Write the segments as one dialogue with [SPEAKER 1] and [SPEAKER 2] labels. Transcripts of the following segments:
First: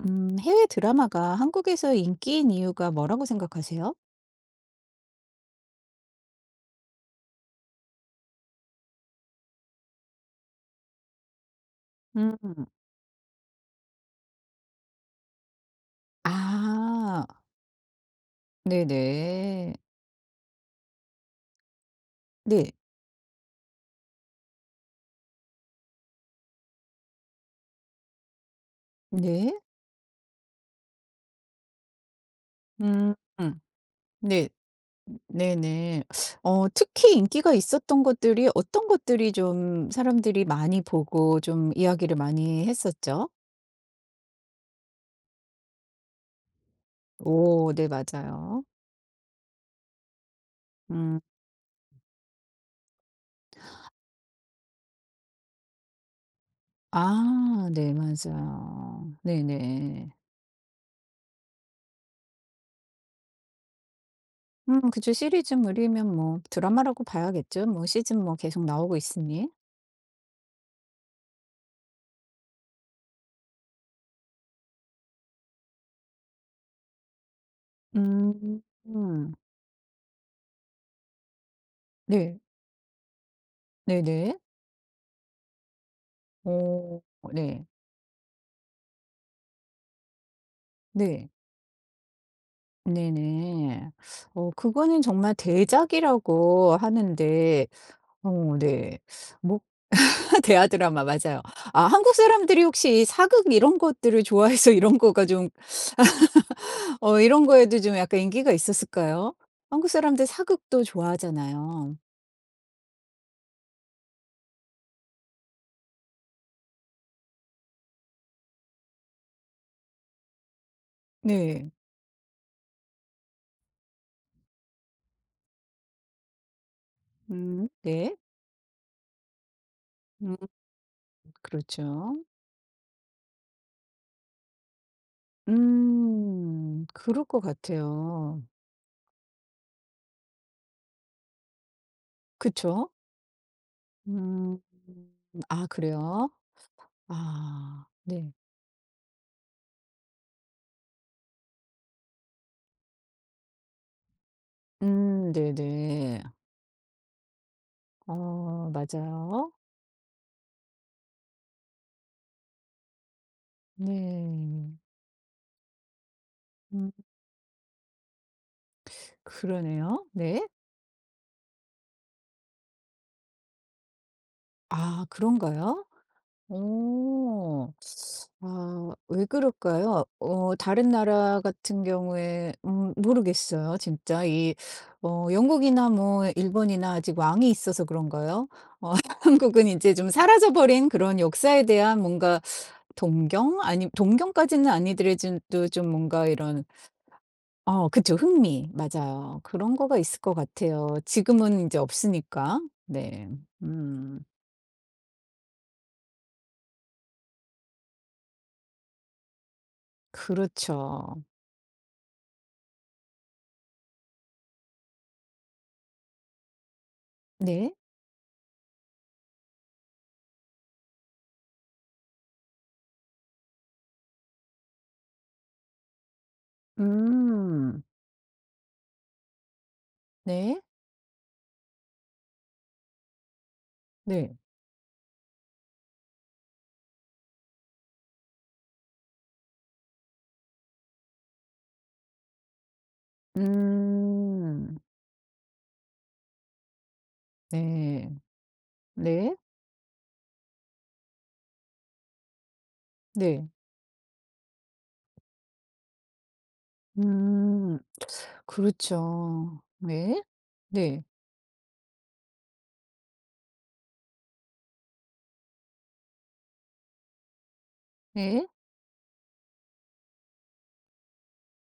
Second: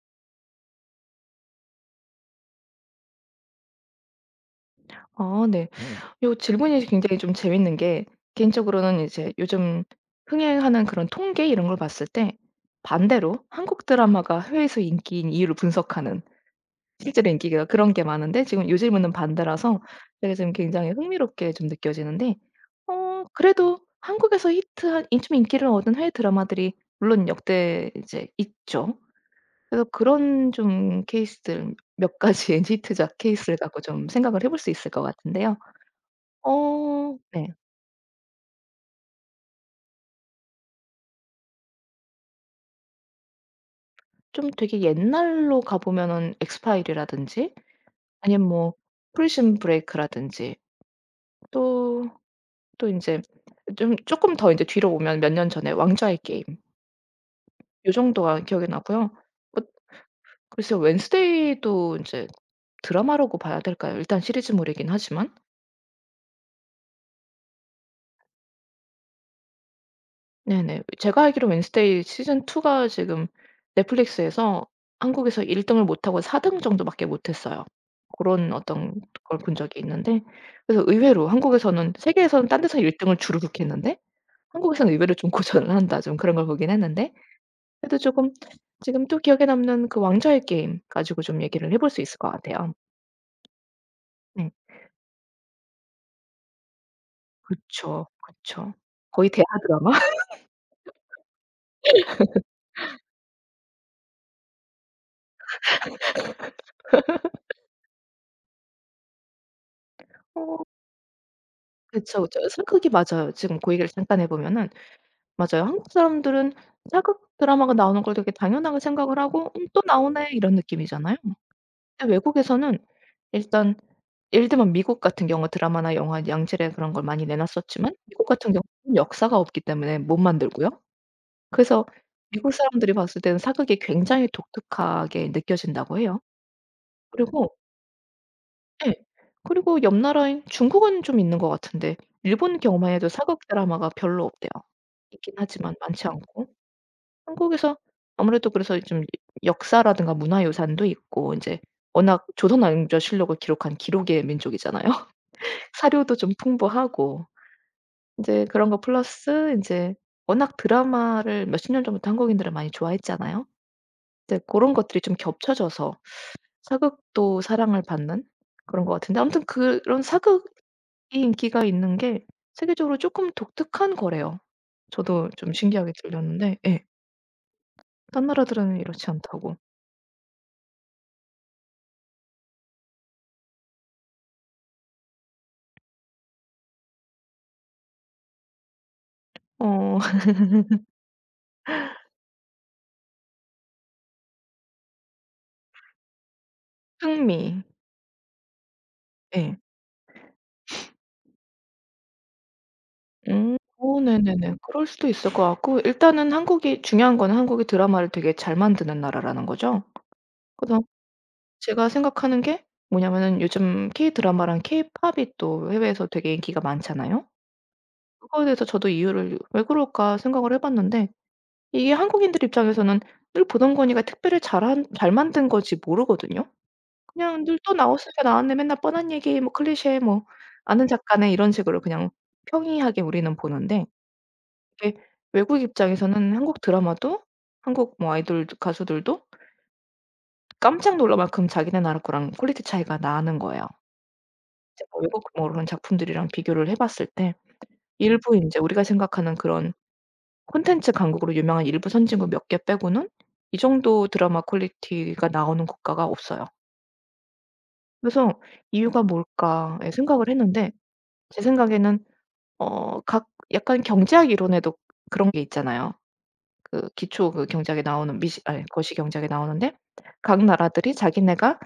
[SPEAKER 1] 해외 드라마가 한국에서 인기인 이유가 뭐라고 생각하세요?
[SPEAKER 2] 아, 네. 요 질문이 굉장히 좀 재밌는 게, 개인적으로는 이제 요즘 흥행하는 그런 통계 이런 걸 봤을 때
[SPEAKER 1] 음.
[SPEAKER 2] 반대로 한국 드라마가 해외에서 인기인 이유를 분석하는,
[SPEAKER 1] 아.
[SPEAKER 2] 실제로 인기가 그런 게 많은데, 지금 요 질문은
[SPEAKER 1] 네네.
[SPEAKER 2] 반대라서 되게 지금 굉장히 흥미롭게 좀 느껴지는데,
[SPEAKER 1] 네.
[SPEAKER 2] 그래도 한국에서 히트한 좀 인기를 얻은 해외 드라마들이 물론 역대 이제 있죠.
[SPEAKER 1] 네.
[SPEAKER 2] 그래서 그런 좀 케이스들 몇 가지의
[SPEAKER 1] 음.
[SPEAKER 2] 히트작 케이스를
[SPEAKER 1] 음.
[SPEAKER 2] 갖고 좀 생각을 해
[SPEAKER 1] 네.
[SPEAKER 2] 볼 수 있을 것 같은데요.
[SPEAKER 1] 네네. 어 특히
[SPEAKER 2] 어, 네.
[SPEAKER 1] 인기가 있었던 것들이 어떤 것들이 좀 사람들이 많이 보고 좀 이야기를 많이 했었죠?
[SPEAKER 2] 좀 되게 옛날로 가 보면은 엑스파일이라든지,
[SPEAKER 1] 오 네
[SPEAKER 2] 아니면
[SPEAKER 1] 맞아요.
[SPEAKER 2] 뭐 프리즌 브레이크라든지,
[SPEAKER 1] 음.
[SPEAKER 2] 또, 또 인제 좀 쪼끔 더 인제 뒤로 오면 몇 년 전에 왕좌의 게임,
[SPEAKER 1] 아
[SPEAKER 2] 요
[SPEAKER 1] 네
[SPEAKER 2] 정도가 기억이 나고요.
[SPEAKER 1] 맞아요.
[SPEAKER 2] 뭐,
[SPEAKER 1] 네네.
[SPEAKER 2] 글쎄요, 웬스데이도 인제 드라마라고 봐야 될까요? 일단 시리즈물이긴
[SPEAKER 1] 그쵸.
[SPEAKER 2] 하지만.
[SPEAKER 1] 시리즈물이면 뭐 드라마라고 봐야겠죠. 뭐 시즌 뭐 계속 나오고 있으니.
[SPEAKER 2] 네네. 제가 알기로 웬스데이 시즌 2가 지금 넷플릭스에서 한국에서 1 등을 못 하고 4등 정도밖에 못 했어요. 고런
[SPEAKER 1] 음.
[SPEAKER 2] 어떤
[SPEAKER 1] 음.
[SPEAKER 2] 걸 본 적이 있는데, 그래서 의외로 한국에서는,
[SPEAKER 1] 네.
[SPEAKER 2] 세계에서는 딴 데서 1 등을 주르륵 했는데
[SPEAKER 1] 네네.
[SPEAKER 2] 한국에서는 의외로 좀 고전을 한다, 좀 그런 걸 보긴
[SPEAKER 1] 어
[SPEAKER 2] 했는데
[SPEAKER 1] 네.
[SPEAKER 2] 그래도 조금 지금 또 기억에 남는 그 왕좌의 게임 가지고
[SPEAKER 1] 네.
[SPEAKER 2] 좀 얘기를 해볼 수 있을 것 같아요.
[SPEAKER 1] 네네.
[SPEAKER 2] 네.
[SPEAKER 1] 어 그거는 정말 대작이라고 하는데
[SPEAKER 2] 그쵸.
[SPEAKER 1] 어
[SPEAKER 2] 그쵸.
[SPEAKER 1] 네.
[SPEAKER 2] 거의 대하
[SPEAKER 1] 뭐
[SPEAKER 2] 드라마?
[SPEAKER 1] 대하 드라마 맞아요. 아 한국 사람들이 혹시 사극 이런 것들을 좋아해서 이런 거가 좀 어 이런 거에도 좀 약간 인기가 있었을까요? 한국 사람들
[SPEAKER 2] 어,
[SPEAKER 1] 사극도 좋아하잖아요.
[SPEAKER 2] 그쵸, 그쵸. 슬크기 맞아요. 지금 그 얘기를 잠깐 해 보면은, 맞아요. 한국 사람들은 사극 드라마가 나오는 걸 되게 당연하게 생각을 하고 '음, 또 나오네.' 이런 느낌이잖아요.
[SPEAKER 1] 네.
[SPEAKER 2] 근데 외국에서는 일단, 예를 들면 미국 같은 경우 드라마나 영화 양질의 그런 걸 많이 내놨었지만
[SPEAKER 1] 네.
[SPEAKER 2] 미국 같은 경우는 역사가 없기 때문에 못
[SPEAKER 1] 음
[SPEAKER 2] 만들고요. 그래서
[SPEAKER 1] 그렇죠.
[SPEAKER 2] 미국 사람들이 봤을 때는 사극이 굉장히 독특하게 느껴진다고 해요.
[SPEAKER 1] 음. 그럴 것
[SPEAKER 2] 그리고,
[SPEAKER 1] 같아요.
[SPEAKER 2] 예. 그리고 옆 나라인 중국은 좀 있는 것 같은데 일본
[SPEAKER 1] 그쵸?
[SPEAKER 2] 경우만 해도 사극 드라마가 별로 없대요.
[SPEAKER 1] 음.
[SPEAKER 2] 있긴
[SPEAKER 1] 아
[SPEAKER 2] 하지만 많지
[SPEAKER 1] 그래요?
[SPEAKER 2] 않고. 한국에서
[SPEAKER 1] 아 네.
[SPEAKER 2] 아무래도 그래서 좀 역사라든가 문화유산도 있고 이제, 워낙 조선왕조 실록을 기록한 기록의 민족이잖아요. 사료도
[SPEAKER 1] 네네.
[SPEAKER 2] 좀 풍부하고, 이제 그런
[SPEAKER 1] 어
[SPEAKER 2] 거
[SPEAKER 1] 맞아요.
[SPEAKER 2] 플러스 이제 워낙 드라마를 몇십 년 전부터 한국인들은 많이 좋아했잖아요. 이제 그
[SPEAKER 1] 네.
[SPEAKER 2] 런 것들이 좀 겹쳐져서
[SPEAKER 1] 음
[SPEAKER 2] 사극도 사랑을 받는 그런 것 같은데, 아무튼
[SPEAKER 1] 그러네요.
[SPEAKER 2] 그런
[SPEAKER 1] 네.
[SPEAKER 2] 사극이 인기가 있는 게 세계적으로 조금 독특한 거래요.
[SPEAKER 1] 아
[SPEAKER 2] 저도 좀
[SPEAKER 1] 그런가요?
[SPEAKER 2] 신기하게 들렸는데, 예.
[SPEAKER 1] 오,
[SPEAKER 2] 딴 나라들은
[SPEAKER 1] 아
[SPEAKER 2] 이렇지
[SPEAKER 1] 왜
[SPEAKER 2] 않다고.
[SPEAKER 1] 그럴까요? 어 다른 나라 같은 경우에 모르겠어요 진짜. 이 어 영국이나 뭐 일본이나 아직 왕이 있어서 그런가요? 어 한국은 이제
[SPEAKER 2] 어.
[SPEAKER 1] 좀 사라져 버린 그런 역사에 대한 뭔가 동경? 아니 동경까지는 아니더라도 좀 뭔가 이런
[SPEAKER 2] 흥미.
[SPEAKER 1] 어 그쵸. 흥미. 맞아요.
[SPEAKER 2] 예.
[SPEAKER 1] 그런 거가 있을 것 같아요. 지금은 이제 없으니까. 네.
[SPEAKER 2] 음. 어,
[SPEAKER 1] 음.
[SPEAKER 2] 네네네. 그럴 수도 있을 것 같고, 일단은 한국이 중요한 거는 한국이 드라마를 되게 잘 만드는 나라라는 거죠. 그래서
[SPEAKER 1] 그렇죠.
[SPEAKER 2] 제가 생각하는 게 뭐냐면은 요즘 K-드라마랑 K-팝이 또 해외에서 되게 인기가 많잖아요.
[SPEAKER 1] 네.
[SPEAKER 2] 그거에 대해서 저도 이유를 '왜 그럴까?' 생각을 해 봤는데, 이게 한국인들 입장에서는 늘 보던 거니까 특별히 잘한 잘 만든 거지 모르거든요. 그냥 늘 또
[SPEAKER 1] 음.
[SPEAKER 2] 나왔으니까 나왔네, 맨날 뻔한 얘기, 뭐 클리셰, 뭐
[SPEAKER 1] 네.
[SPEAKER 2] 아는 작가네, 이런 식으로 그냥 평이하게 우리는 보는데,
[SPEAKER 1] 네.
[SPEAKER 2] 이게 외국 입장에서는 한국 드라마도, 한국 뭐 아이돌 가수들도 깜짝 놀랄 만큼 자기네 나라 거랑 퀄리티 차이가 나는 거예요.
[SPEAKER 1] 음.
[SPEAKER 2] 이제 뭐 외국 뭐 그런 작품들이랑 비교를 해 봤을 때
[SPEAKER 1] 네.
[SPEAKER 2] 일부 인제 우리가
[SPEAKER 1] 네.
[SPEAKER 2] 생각하는 그런 콘텐츠 강국으로 유명한 일부 선진국 몇 개 빼고는
[SPEAKER 1] 네.
[SPEAKER 2] 이 정도 드라마 퀄리티가 나오는 국가가 없어요.
[SPEAKER 1] 음.
[SPEAKER 2] 그래서 '이유가
[SPEAKER 1] 그렇죠.
[SPEAKER 2] 뭘까.'에
[SPEAKER 1] 네.
[SPEAKER 2] 생각을 했는데,
[SPEAKER 1] 네.
[SPEAKER 2] 제 생각에는, 어 각 약간 경제학 이론에도 그런 게 있잖아요. 그 기초, 그 경제학에 나오는, 미시
[SPEAKER 1] 네.
[SPEAKER 2] 아니 거시 경제학에 나오는데, 각 나라들이 자기네가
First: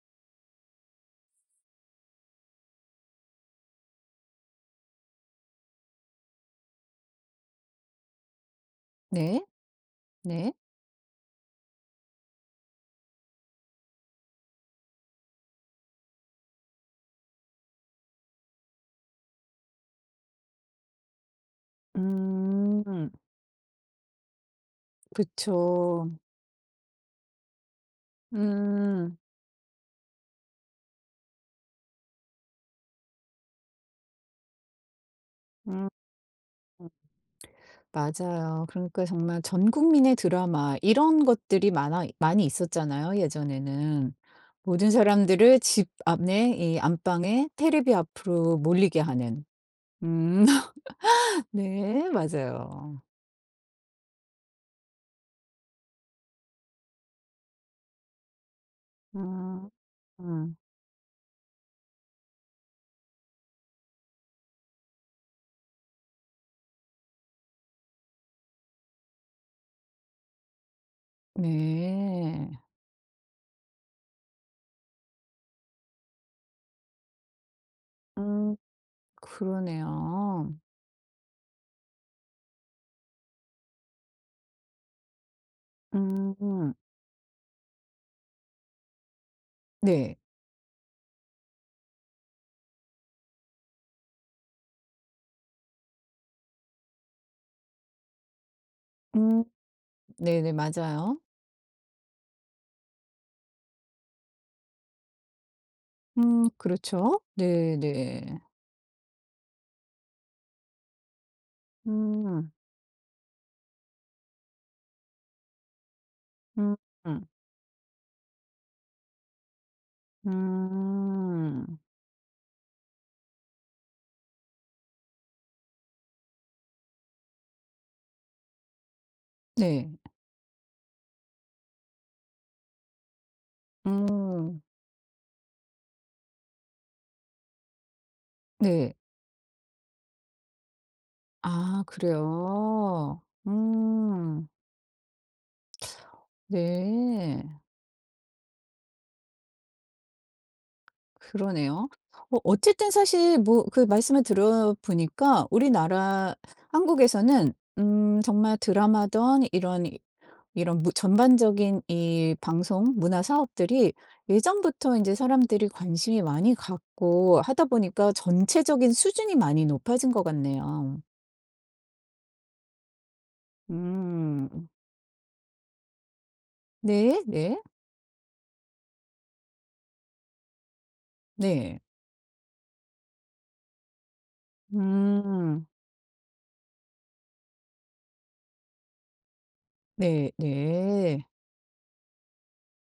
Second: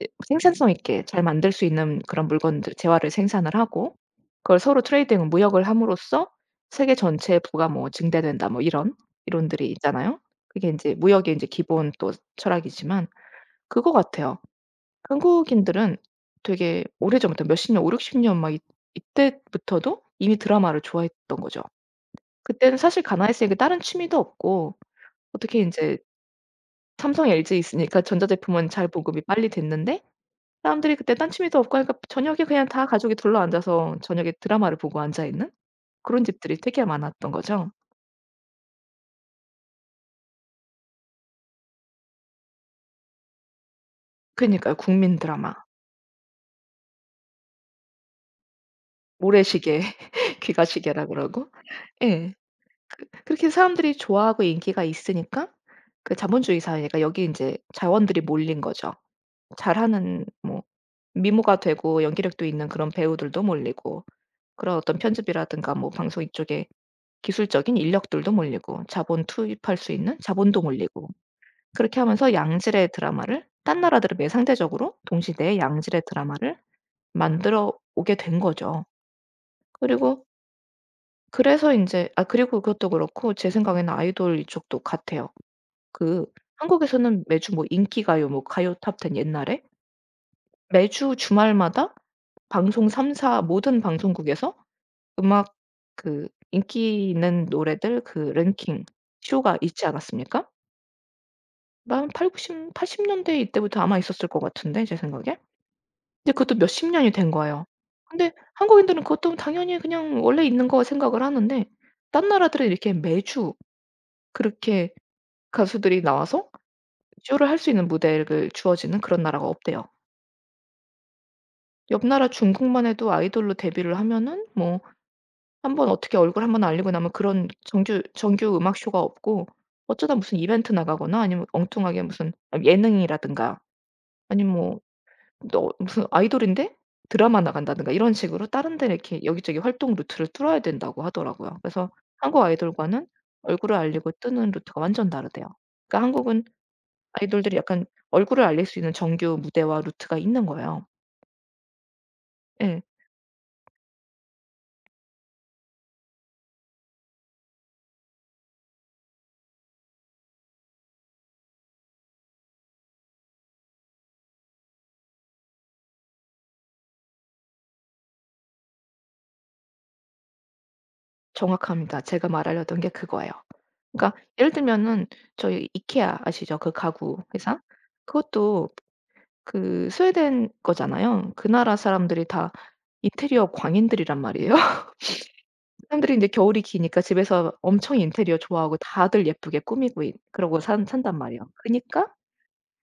[SPEAKER 2] 이 생산성 있게 잘 만들 수 있는 그런 물건들, 재화를 생산을 하고 그걸 서로 트레이딩, 무역을 함으로써 세계 전체의 부가 뭐 증대된다 뭐 이런
[SPEAKER 1] 네.
[SPEAKER 2] 이론들이 있잖아요.
[SPEAKER 1] 네.
[SPEAKER 2] 그게 인제 무역의 인제 기본 또 철학이지만 그거 같아요. 한국인들은 되게 오래전부터 몇십 년, 오륙십 년 막 이 이때부터도 이미 드라마를 좋아했던 거죠. 그때는 사실
[SPEAKER 1] 음.
[SPEAKER 2] 가나했으니까 다른 취미도 없고, 어떻게 인제
[SPEAKER 1] 그쵸.
[SPEAKER 2] 삼성, LG 있으니까 전자제품은 잘
[SPEAKER 1] 음.
[SPEAKER 2] 보급이 빨리 됐는데, 사람들이 그때 딴 취미도 없고 하니까 저녁에 그냥 다 가족이 둘러앉아서 저녁에 드라마를 보고 앉아 있는
[SPEAKER 1] 음.
[SPEAKER 2] 그런 집들이 되게 많았던 거죠.
[SPEAKER 1] 맞아요. 그러니까 정말 전 국민의 드라마 이런 것들이 많아 많이 있었잖아요, 예전에는.
[SPEAKER 2] 그니까요.
[SPEAKER 1] 모든
[SPEAKER 2] 국민 드라마.
[SPEAKER 1] 사람들을 집 앞에 이 안방에 테레비 앞으로 몰리게 하는.
[SPEAKER 2] 모래시계,
[SPEAKER 1] 음.
[SPEAKER 2] 귀가시계라 그러고.
[SPEAKER 1] 네.
[SPEAKER 2] 예.
[SPEAKER 1] 맞아요.
[SPEAKER 2] 그렇게 사람들이 좋아하고 인기가 있으니까, 그 자본주의 사회니까 여기 이제 자원들이 몰린 거죠.
[SPEAKER 1] 음.
[SPEAKER 2] 잘하는
[SPEAKER 1] 음.
[SPEAKER 2] 뭐 미모가 되고 연기력도 있는 그런 배우들도 몰리고, 그런 어떤 편집이라든가 뭐 방송 이쪽에 기술적인 인력들도 몰리고, 자본 투입할 수 있는 자본도 몰리고, 그렇게 하면서
[SPEAKER 1] 네.
[SPEAKER 2] 양질의 드라마를 딴 나라들에 비해 상대적으로 동시대에 양질의 드라마를 만들어 오게 된
[SPEAKER 1] 음.
[SPEAKER 2] 거죠. 그리고,
[SPEAKER 1] 그러네요.
[SPEAKER 2] 그래서 인제, 그리고 그것도 그렇고 제 생각에는 아이돌 이쪽도 같아요. 그,
[SPEAKER 1] 음.
[SPEAKER 2] 한국에서는 매주 뭐 인기가요, 뭐 가요 탑 10 옛날에
[SPEAKER 1] 네.
[SPEAKER 2] 매주 주말마다 방송 3사 모든 방송국에서 음악, 그 인기 있는 노래들, 그 랭킹
[SPEAKER 1] 음.
[SPEAKER 2] 쇼가 있지 않았습니까?
[SPEAKER 1] 네네. 맞아요.
[SPEAKER 2] 한 80 팔십 년대 이때부터 아마 있었을 것 같은데 제 생각에. 근데
[SPEAKER 1] 음.
[SPEAKER 2] 그것도 몇십 년이
[SPEAKER 1] 그렇죠.
[SPEAKER 2] 된 거예요. 근데
[SPEAKER 1] 네네.
[SPEAKER 2] 한국인들은 그것도 당연히 그냥 원래 있는 거 생각을 하는데, 딴
[SPEAKER 1] 음.
[SPEAKER 2] 나라들은 이렇게 매주 그렇게 가수들이 나와서
[SPEAKER 1] 음. 음.
[SPEAKER 2] 쇼를 할 수 있는 무대를 주어지는 그런 나라가 없대요.
[SPEAKER 1] 음.
[SPEAKER 2] 옆 나라 중국만 해도 아이돌로 데뷔를 하면은, 뭐 한번 어떻게 얼굴 한번 알리고 나면 그런 정규 음악 쇼가 없고,
[SPEAKER 1] 네.
[SPEAKER 2] 어쩌다 무슨 이벤트 나가거나 아니면 엉뚱하게 무슨 예능이라든가, 아니면
[SPEAKER 1] 음.
[SPEAKER 2] 뭐 너 무슨 아이돌인데 드라마 나간다든가 이런 식으로 다른 데
[SPEAKER 1] 네.
[SPEAKER 2] 이렇게 여기저기 활동 루트를 뚫어야 된다고 하더라고요.
[SPEAKER 1] 아
[SPEAKER 2] 그래서 한국 아이돌과는
[SPEAKER 1] 그래요?
[SPEAKER 2] 얼굴을 알리고
[SPEAKER 1] 음.
[SPEAKER 2] 뜨는 루트가 완전 다르대요. 그러니까 한국은
[SPEAKER 1] 네.
[SPEAKER 2] 아이돌들이 약간 얼굴을 알릴 수 있는 정규 무대와 루트가 있는 거예요.
[SPEAKER 1] 그러네요. 어
[SPEAKER 2] 예.
[SPEAKER 1] 어쨌든 사실 뭐 그 말씀을 들어 보니까 우리나라 한국에서는 정말 드라마든 이런 이 이런 무 전반적인 이 방송 문화 사업들이 예전부터 이제 사람들이 관심이 많이 갖고 하다 보니까 전체적인 수준이 많이 높아진 것 같네요.
[SPEAKER 2] 정확합니다. 제가 말하려던 게 그거예요. 그러니까 예를
[SPEAKER 1] 음.
[SPEAKER 2] 들면은, 저희 이케아 아시죠? 그 가구
[SPEAKER 1] 네. 네.
[SPEAKER 2] 회사? 그것도 그 스웨덴 거잖아요. 그 나라
[SPEAKER 1] 네.
[SPEAKER 2] 사람들이 다 인테리어 광인들이란 말이에요.
[SPEAKER 1] 음.
[SPEAKER 2] 사람들이 인제 겨울이 기니까 집에서 엄청 인테리어 좋아하고 다들 예쁘게 꾸미고 이
[SPEAKER 1] 네
[SPEAKER 2] 그러고 산 산단
[SPEAKER 1] 네.
[SPEAKER 2] 말이에요. 그니까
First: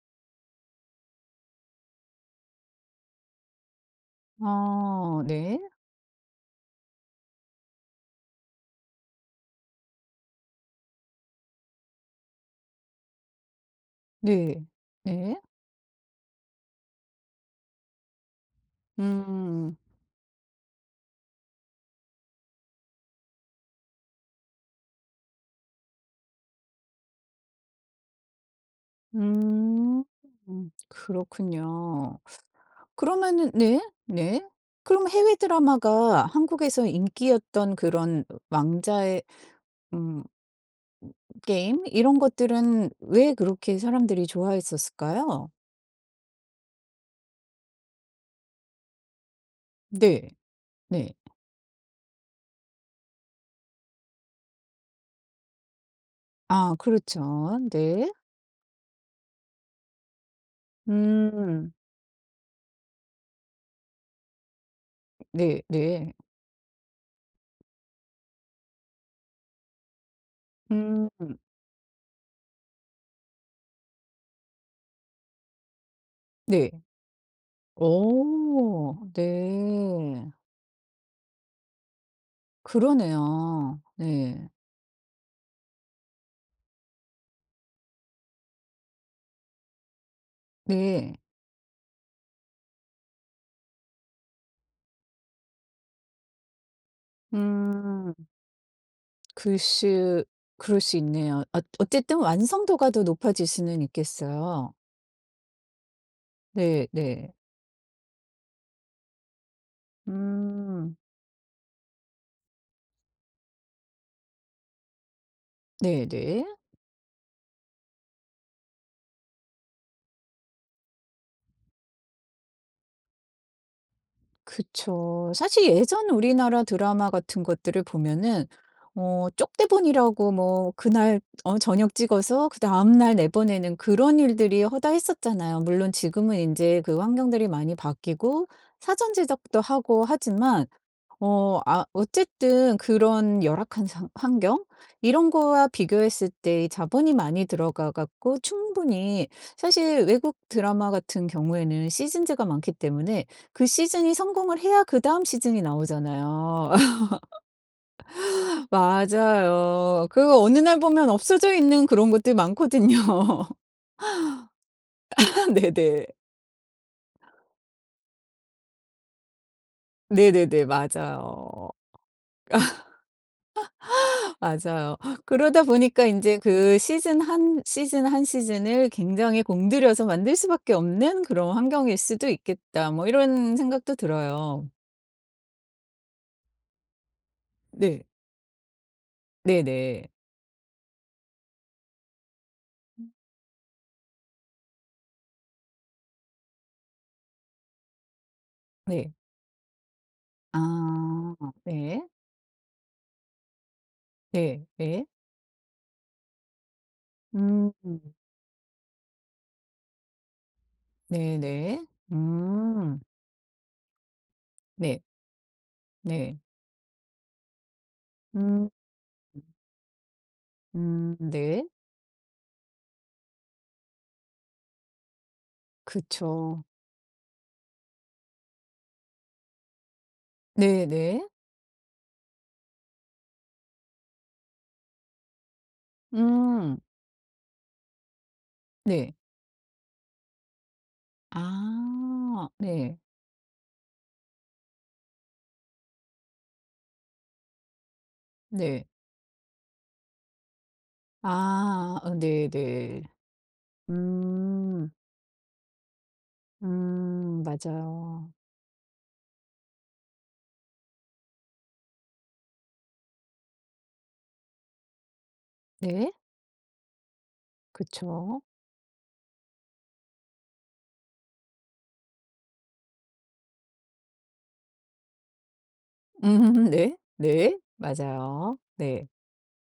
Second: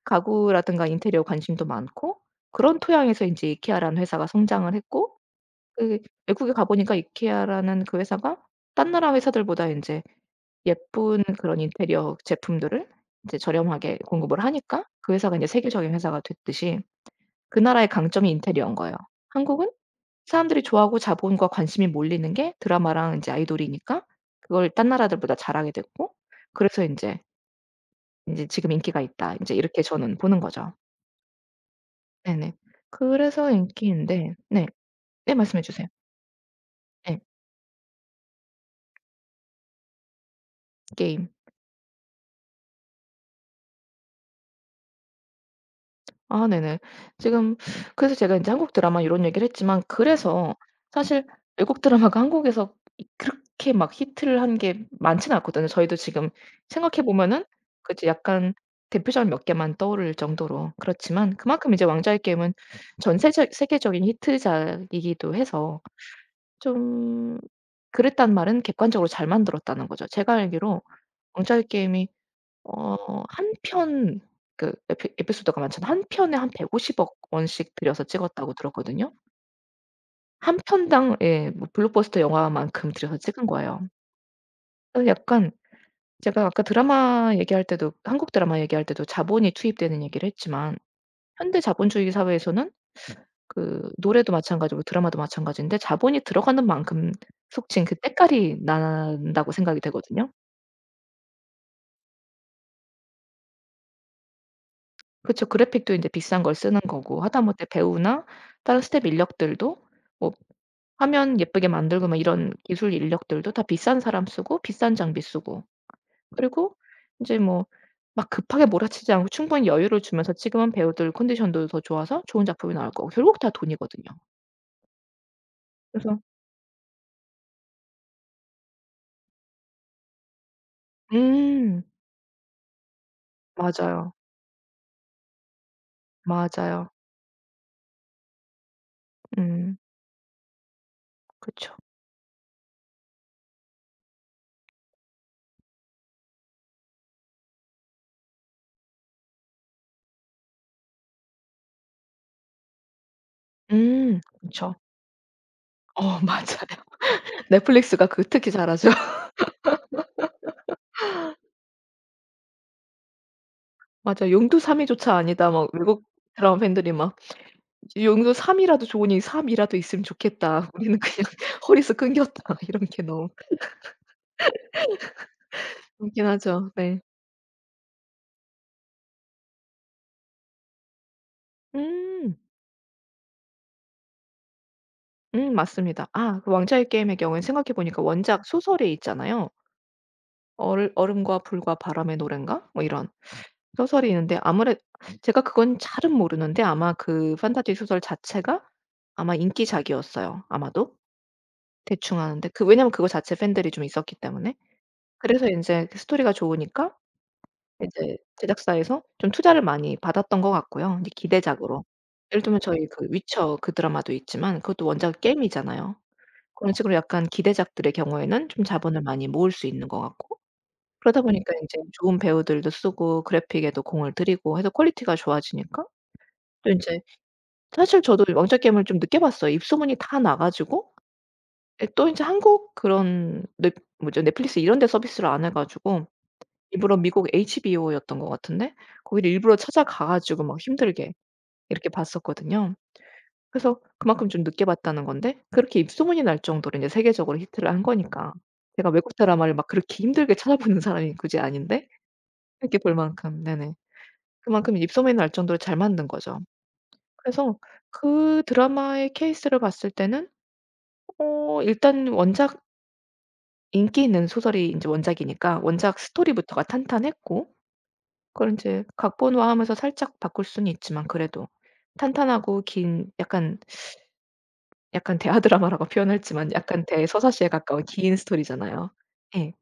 [SPEAKER 2] 가구라든가 인테리어 관심도 많고, 그런 토양에서 인제 이케아라는 회사가 성장을 했고,
[SPEAKER 1] 아 네.
[SPEAKER 2] 그, 외국에 가 보니까 이케아라는 그 회사가 딴 나라 회사들보다 인제 예쁜 그런 인테리어 제품들을 이제 저렴하게 공급을
[SPEAKER 1] 네.
[SPEAKER 2] 하니까 그
[SPEAKER 1] 네.
[SPEAKER 2] 회사가 인제 세계적인 회사가 됐듯이, 그 나라의 강점이 인테리어인 거예요. 한국은
[SPEAKER 1] 음.
[SPEAKER 2] 사람들이 좋아하고 자본과 관심이 몰리는 게 드라마랑 이제 아이돌이니까 그걸 딴 나라들보다 잘하게 됐고, 그래서 인제 '지금 인기가 있다.' 인제 이렇게
[SPEAKER 1] 음.
[SPEAKER 2] 저는 보는 거죠.
[SPEAKER 1] 그렇군요.
[SPEAKER 2] 네네. 그래서
[SPEAKER 1] 그러면은 네.
[SPEAKER 2] 인기인데,
[SPEAKER 1] 네.
[SPEAKER 2] 네.
[SPEAKER 1] 그럼
[SPEAKER 2] 네,
[SPEAKER 1] 해외
[SPEAKER 2] 말씀해 주세요.
[SPEAKER 1] 드라마가 한국에서
[SPEAKER 2] 예.
[SPEAKER 1] 인기였던 그런 왕자의 음
[SPEAKER 2] 게임.
[SPEAKER 1] 게임 이런 것들은 왜 그렇게 사람들이 좋아했었을까요?
[SPEAKER 2] 아, 네네. 지금, 그래서 제가 인제 한국 드라마 이런 얘기를 했지만
[SPEAKER 1] 네.
[SPEAKER 2] 그래서
[SPEAKER 1] 네.
[SPEAKER 2] 사실 외국 드라마가 한국에서 이 그렇게 막 히트를 한 게 많지는 않거든요. 저희도 지금
[SPEAKER 1] 아
[SPEAKER 2] 생각해 보면은,
[SPEAKER 1] 그렇죠.
[SPEAKER 2] 그치,
[SPEAKER 1] 네.
[SPEAKER 2] 약간 대표작 몇 개만 떠오를 정도로. 그렇지만
[SPEAKER 1] 음.
[SPEAKER 2] 그만큼 이제 왕좌의 게임은 전 세적 세계적인 히트작이기도
[SPEAKER 1] 네
[SPEAKER 2] 해서
[SPEAKER 1] 네.
[SPEAKER 2] 좀 그랬단 말은 객관적으로 잘 만들었다는 거죠. 제가 알기로
[SPEAKER 1] 음.
[SPEAKER 2] 왕좌의 게임이, 한 편, 그 에피소드가 많잖아. 한 편에 한 1
[SPEAKER 1] 네.
[SPEAKER 2] 5 0억 원씩 들여서 찍었다고
[SPEAKER 1] 오.
[SPEAKER 2] 들었거든요.
[SPEAKER 1] 네.
[SPEAKER 2] 한 편당 예 뭐 블록버스터 영화만큼 들여서 찍은 거예요.
[SPEAKER 1] 그러네요. 네.
[SPEAKER 2] 그래서 약간, 제가 아까 드라마 얘기할 때도, 한국 드라마 얘기할 때도 자본이 투입되는 얘기를 했지만,
[SPEAKER 1] 네.
[SPEAKER 2] 현대 자본주의 사회에서는 그 노래도 마찬가지고 드라마도 마찬가지인데 자본이 들어가는 만큼 속칭 그
[SPEAKER 1] 음.
[SPEAKER 2] 때깔이 난다고
[SPEAKER 1] 그럴
[SPEAKER 2] 생각이
[SPEAKER 1] 수
[SPEAKER 2] 되거든요.
[SPEAKER 1] 그럴 수 있네요. 어 어쨌든 완성도가 더 높아질 수는 있겠어요.
[SPEAKER 2] 그쵸. 그래픽도 인제 비싼 걸 쓰는
[SPEAKER 1] 네
[SPEAKER 2] 거고,
[SPEAKER 1] 네.
[SPEAKER 2] 하다못해 배우나 다른 스텝 인력들도 뭐
[SPEAKER 1] 음.
[SPEAKER 2] 화면 예쁘게 만들고 막 이런 기술 인력들도 다 비싼 사람 쓰고 비싼 장비 쓰고,
[SPEAKER 1] 네네.
[SPEAKER 2] 그리고 인제 뭐 막 급하게 몰아치지 않고 충분히 여유를 주면서 찍으면 배우들 컨디션도 더 좋아서 좋은 작품이 나올 거고, 결국 다 돈이거든요.
[SPEAKER 1] 그쵸. 사실 예전
[SPEAKER 2] 그래서.
[SPEAKER 1] 우리나라 드라마 같은 것들을 보면은 어 쪽대본이라고 뭐 그날 어
[SPEAKER 2] 음,
[SPEAKER 1] 저녁 찍어서 그다음 날 내보내는
[SPEAKER 2] 맞아요.
[SPEAKER 1] 그런 일들이 허다했었잖아요. 물론 지금은 이제
[SPEAKER 2] 맞아요.
[SPEAKER 1] 그 환경들이 많이 바뀌고 사전 제작도
[SPEAKER 2] 음,
[SPEAKER 1] 하고 하지만 어
[SPEAKER 2] 그쵸.
[SPEAKER 1] 아 어쨌든 그런 열악한 상 환경 이런 거와 비교했을 때 자본이 많이 들어가 갖고 충분히 사실 외국 드라마 같은 경우에는 시즌제가 많기 때문에 그 시즌이
[SPEAKER 2] 음,
[SPEAKER 1] 성공을
[SPEAKER 2] 그쵸.
[SPEAKER 1] 해야 그다음 시즌이
[SPEAKER 2] 어,
[SPEAKER 1] 나오잖아요.
[SPEAKER 2] 맞아요. 넷플릭스가 그 특히 잘하죠.
[SPEAKER 1] 맞아요. 그거 어느 날 보면 없어져 있는 그런 것들 많거든요.
[SPEAKER 2] 맞아요. 용두삼위조차 아니다." 막 외국
[SPEAKER 1] 네네.
[SPEAKER 2] 드라마 팬들이 막, "용도 3 이라도 좋으니 3 이라도 있으면
[SPEAKER 1] 네네네.
[SPEAKER 2] 좋겠다. 우리는 그냥
[SPEAKER 1] 맞아요.
[SPEAKER 2] 허리에서 끊겼다." 이런 게 너무
[SPEAKER 1] 맞아요. 그러다 보니까
[SPEAKER 2] 웃
[SPEAKER 1] 이
[SPEAKER 2] 긴
[SPEAKER 1] 제
[SPEAKER 2] 하죠.
[SPEAKER 1] 그
[SPEAKER 2] 네.
[SPEAKER 1] 시즌 한 시즌 한 시즌을 굉장히 공들여서 만들 수밖에 없는 그런 환경일 수도
[SPEAKER 2] 음.
[SPEAKER 1] 있겠다. 뭐 이런 생각도 들어요.
[SPEAKER 2] 음, 맞습니다. 아, 그 왕자의 게임의 경우엔 생각해 보니까
[SPEAKER 1] 네.
[SPEAKER 2] 원작 소설이 있잖아요.
[SPEAKER 1] 네네.
[SPEAKER 2] 얼 얼음과 불과 바람의 노래인가 뭐 이런 소설이 있는데, 아무래 제가 그건 잘은 모르는데 아마 그 판타지 소설 자체가
[SPEAKER 1] 네.
[SPEAKER 2] 아마 인기작이었어요, 아마도.
[SPEAKER 1] 아 네.
[SPEAKER 2] 대충 하는데, 그 왜냐면 그거 자체 팬들이 좀 있었기 때문에.
[SPEAKER 1] 네. 네.
[SPEAKER 2] 그래서 이제 그 스토리가 좋으니까
[SPEAKER 1] 음.
[SPEAKER 2] 이제 제작사에서 좀 투자를 많이 받았던 것 같고요, 이제 기대작으로.
[SPEAKER 1] 네네.
[SPEAKER 2] 예를 들면 저희
[SPEAKER 1] 음.
[SPEAKER 2] 그 위쳐, 그 드라마도 있지만 그것도
[SPEAKER 1] 네.
[SPEAKER 2] 원작이 게임이잖아요.
[SPEAKER 1] 네.
[SPEAKER 2] 그런 식으로 약간 기대작들의 경우에는 좀
[SPEAKER 1] 음.
[SPEAKER 2] 자본을 많이 모을 수 있는 것 같고, 그러다 보니까
[SPEAKER 1] 네.
[SPEAKER 2] 인제 좋은 배우들도 쓰고 그래픽에도 공을 들이고 해서 퀄리티가 좋아지니까
[SPEAKER 1] 그쵸.
[SPEAKER 2] 또 인제, 사실 저도 왕좌 게임을 좀 늦게 봤어요. 입소문이 다 나 가지고.
[SPEAKER 1] 네네.
[SPEAKER 2] 예 또 인제 한국 그런 넷 뭐죠 넷플릭스 이런 데 서비스를 안 해 가지고
[SPEAKER 1] 음.
[SPEAKER 2] 일부러 미국 HBO였던 것 같은데
[SPEAKER 1] 네.
[SPEAKER 2] 거기를 일부러 찾아가 가지고 막 힘들게 이렇게
[SPEAKER 1] 아.
[SPEAKER 2] 봤었거든요.
[SPEAKER 1] 네.
[SPEAKER 2] 그래서 그만큼 좀 늦게 봤다는 건데 그렇게 입소문이 날 정도로 인제 세계적으로 히트를 한 거니까.
[SPEAKER 1] 네.
[SPEAKER 2] 제가 외국 드라마를 막 그렇게 힘들게 찾아보는 사람이 굳이 아닌데
[SPEAKER 1] 아. 어
[SPEAKER 2] 이렇게 볼
[SPEAKER 1] 네네.
[SPEAKER 2] 만큼. 네네. 그만큼
[SPEAKER 1] 음.
[SPEAKER 2] 입소문이 날 정도로 잘 만든 거죠. 그래서
[SPEAKER 1] 맞아요.
[SPEAKER 2] 그 드라마의 케이스를 봤을 때는, 일단 원작, 인기 있는 소설이 인제 원작이니까 원작
[SPEAKER 1] 네.
[SPEAKER 2] 스토리부터가 탄탄했고,
[SPEAKER 1] 그쵸.
[SPEAKER 2] 그걸 이제 각본화하면서 살짝 바꿀 수는 있지만 그래도 탄탄하고 긴, 약간 대하 드라마라고 표현했지만 약간
[SPEAKER 1] 네.
[SPEAKER 2] 대서사시에
[SPEAKER 1] 네.
[SPEAKER 2] 가까운 긴
[SPEAKER 1] 맞아요.
[SPEAKER 2] 스토리잖아요.
[SPEAKER 1] 네.
[SPEAKER 2] 예.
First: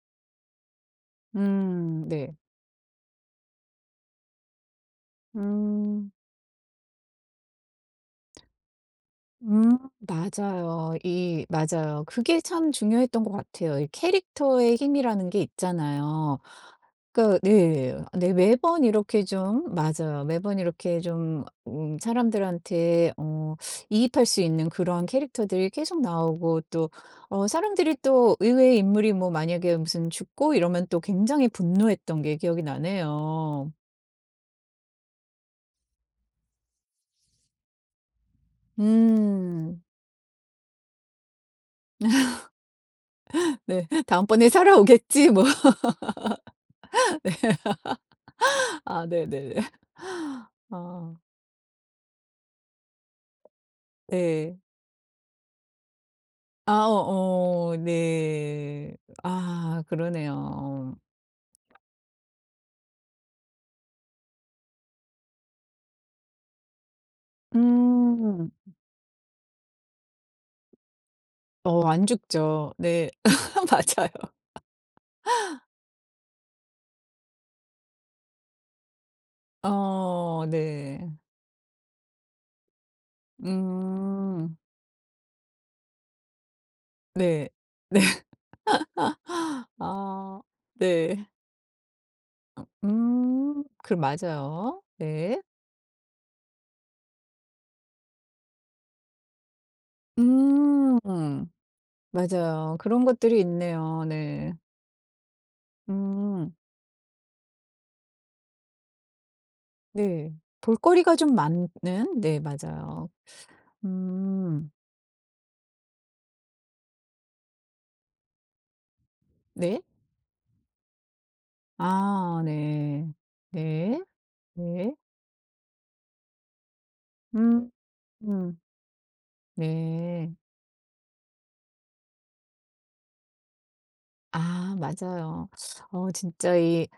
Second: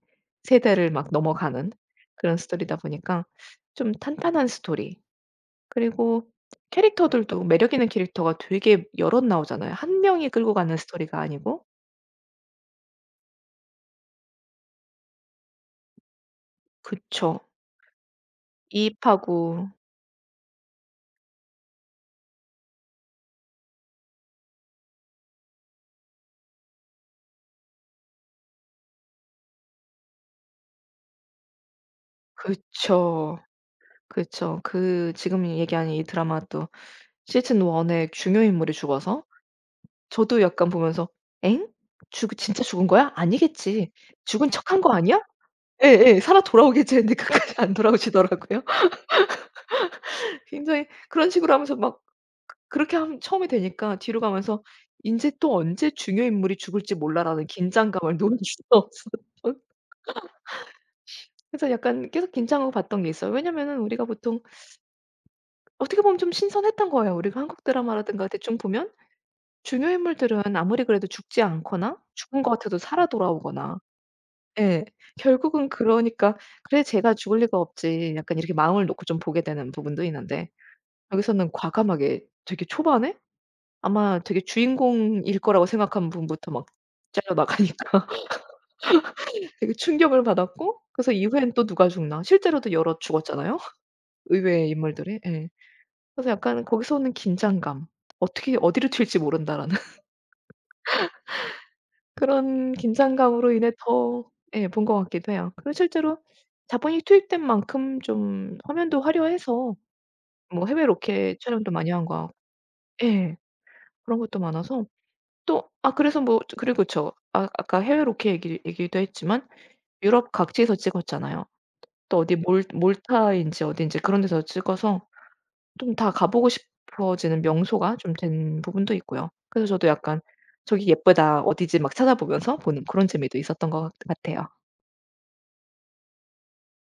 [SPEAKER 2] 세대를 막 넘어가는
[SPEAKER 1] 네.
[SPEAKER 2] 그런 스토리다 보니까 좀 탄탄한 스토리,
[SPEAKER 1] 음.
[SPEAKER 2] 그리고 캐릭터들도 매력 있는 캐릭터가 되게 여럿 나오잖아요. 한 명이 끌고 가는
[SPEAKER 1] 맞아요.
[SPEAKER 2] 스토리가
[SPEAKER 1] 이
[SPEAKER 2] 아니고.
[SPEAKER 1] 맞아요. 그게 참 중요했던 것 같아요. 이 캐릭터의 힘이라는 게 있잖아요.
[SPEAKER 2] 그쵸.
[SPEAKER 1] 그러니까 네. 네 매번 이렇게
[SPEAKER 2] 이입하고.
[SPEAKER 1] 좀 맞아요. 매번 이렇게 좀 사람들한테 어 이입할 수 있는 그런 캐릭터들이 계속 나오고 또 어 사람들이 또 의외의 인물이 뭐 만약에 무슨 죽고 이러면 또 굉장히 분노했던 게 기억이
[SPEAKER 2] 그쵸.
[SPEAKER 1] 나네요.
[SPEAKER 2] 그쵸. 그, 지금 얘기한 이 드라마도 시즌 1의 중요 인물이 죽어서
[SPEAKER 1] 음.
[SPEAKER 2] 저도 약간 보면서, '엥? 죽 진짜 죽은 거야?
[SPEAKER 1] 네.
[SPEAKER 2] 아니겠지.
[SPEAKER 1] '다음번에
[SPEAKER 2] 죽은 척한 거 아니야?'
[SPEAKER 1] 살아오겠지.' 뭐.
[SPEAKER 2] 예예. 살아 돌아오겠지 했는데 끝까지 안 돌아오시더라고요.
[SPEAKER 1] 아 네네네.
[SPEAKER 2] 굉장히
[SPEAKER 1] 아
[SPEAKER 2] 그런 식으로 하면서 막, 그렇게 하면 처음이 되니까 뒤로
[SPEAKER 1] 네.
[SPEAKER 2] 가면서 '인제 또 언제 중요 인물이
[SPEAKER 1] 아
[SPEAKER 2] 죽을지 몰라.'라는
[SPEAKER 1] 어어
[SPEAKER 2] 긴장감을 놓을 수가
[SPEAKER 1] 네.
[SPEAKER 2] 없었던.
[SPEAKER 1] 아 그러네요.
[SPEAKER 2] 그래서 약간 계속 긴장하고 봤던 게 있어요. 왜냐면은 우리가 보통, 어떻게 보면 좀 신선했던 거예요. 우리가 한국 드라마라든가
[SPEAKER 1] 음.
[SPEAKER 2] 대충 보면 중요 인물들은 아무리 그래도 죽지
[SPEAKER 1] 어
[SPEAKER 2] 않거나
[SPEAKER 1] 안
[SPEAKER 2] 죽은 것
[SPEAKER 1] 죽죠.
[SPEAKER 2] 같아도 살아
[SPEAKER 1] 네.
[SPEAKER 2] 돌아오거나.
[SPEAKER 1] 맞아요.
[SPEAKER 2] 예. 결국은 그러니까 '그래 쟤가 죽을 리가 없지.' 약간 이렇게 마음을 놓고 좀 보게 되는 부분도
[SPEAKER 1] 어
[SPEAKER 2] 있는데,
[SPEAKER 1] 네.
[SPEAKER 2] 여기서는 과감하게 되게 초반에 아마 되게
[SPEAKER 1] 음.
[SPEAKER 2] 주인공일 거라고 생각한 분부터 막 잘려
[SPEAKER 1] 네. 네.
[SPEAKER 2] 나가니까 되게 충격을
[SPEAKER 1] 아
[SPEAKER 2] 받았고, 그래서
[SPEAKER 1] 네.
[SPEAKER 2] 이후엔 또 누가 죽나, 실제로도 여럿 죽었잖아요,
[SPEAKER 1] 음. 그
[SPEAKER 2] 의외의
[SPEAKER 1] 맞아요.
[SPEAKER 2] 인물들이.
[SPEAKER 1] 네.
[SPEAKER 2] 예. 그래서 약간 거기서 오는 긴장감, '어떻게 어디로 튈지 모른다.'라는
[SPEAKER 1] 음.
[SPEAKER 2] 그런
[SPEAKER 1] 맞아요. 그런 것들이
[SPEAKER 2] 긴장감으로 인해
[SPEAKER 1] 있네요.
[SPEAKER 2] 더,
[SPEAKER 1] 네.
[SPEAKER 2] 예, 본 것 같기도 해요. 그리고 실제로
[SPEAKER 1] 음.
[SPEAKER 2] 자본이 투입된 만큼 좀 화면도 화려해서
[SPEAKER 1] 네.
[SPEAKER 2] 뭐 해외
[SPEAKER 1] 볼거리가 좀
[SPEAKER 2] 로켓
[SPEAKER 1] 많은
[SPEAKER 2] 촬영도 많이 한 것 같고.
[SPEAKER 1] 네 맞아요.
[SPEAKER 2] 예. 그런 것도
[SPEAKER 1] 음.
[SPEAKER 2] 많아서, 또 그래서, 뭐 그리고 아까 해외 로켓 얘기도 했지만
[SPEAKER 1] 네.
[SPEAKER 2] 유럽 각지에서 찍었잖아요. 또 어디
[SPEAKER 1] 아
[SPEAKER 2] 몰
[SPEAKER 1] 네.
[SPEAKER 2] 몰타인지 어딘지
[SPEAKER 1] 네.
[SPEAKER 2] 그런 데서
[SPEAKER 1] 네.
[SPEAKER 2] 찍어서, 좀 다 가 보고 싶어지는
[SPEAKER 1] 음.
[SPEAKER 2] 명소가 좀
[SPEAKER 1] 음.
[SPEAKER 2] 된 부분도 있고요. 그래서 저도 약간
[SPEAKER 1] 네.
[SPEAKER 2] '저기 예쁘다. 어디지?' 막 찾아보면서 보는 그런 재미도 있었던 것 같아요.
[SPEAKER 1] 아 맞아요. 어 진짜 이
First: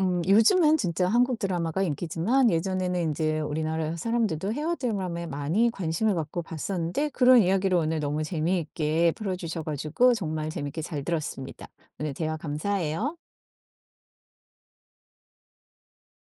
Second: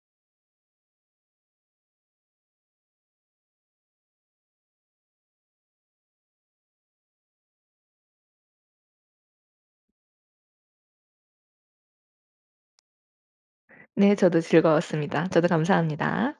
[SPEAKER 1] 요즘은 진짜 한국 드라마가 인기지만 예전에는 이제 우리나라 사람들도 해외 드라마에 많이 관심을 갖고 봤었는데 그런 이야기를 오늘 너무 재미있게 풀어 주셔 가지고 정말 재미있게 잘 들었습니다. 오늘 대화 감사해요.
[SPEAKER 2] 네. 저도 즐거웠습니다. 저도 감사합니다.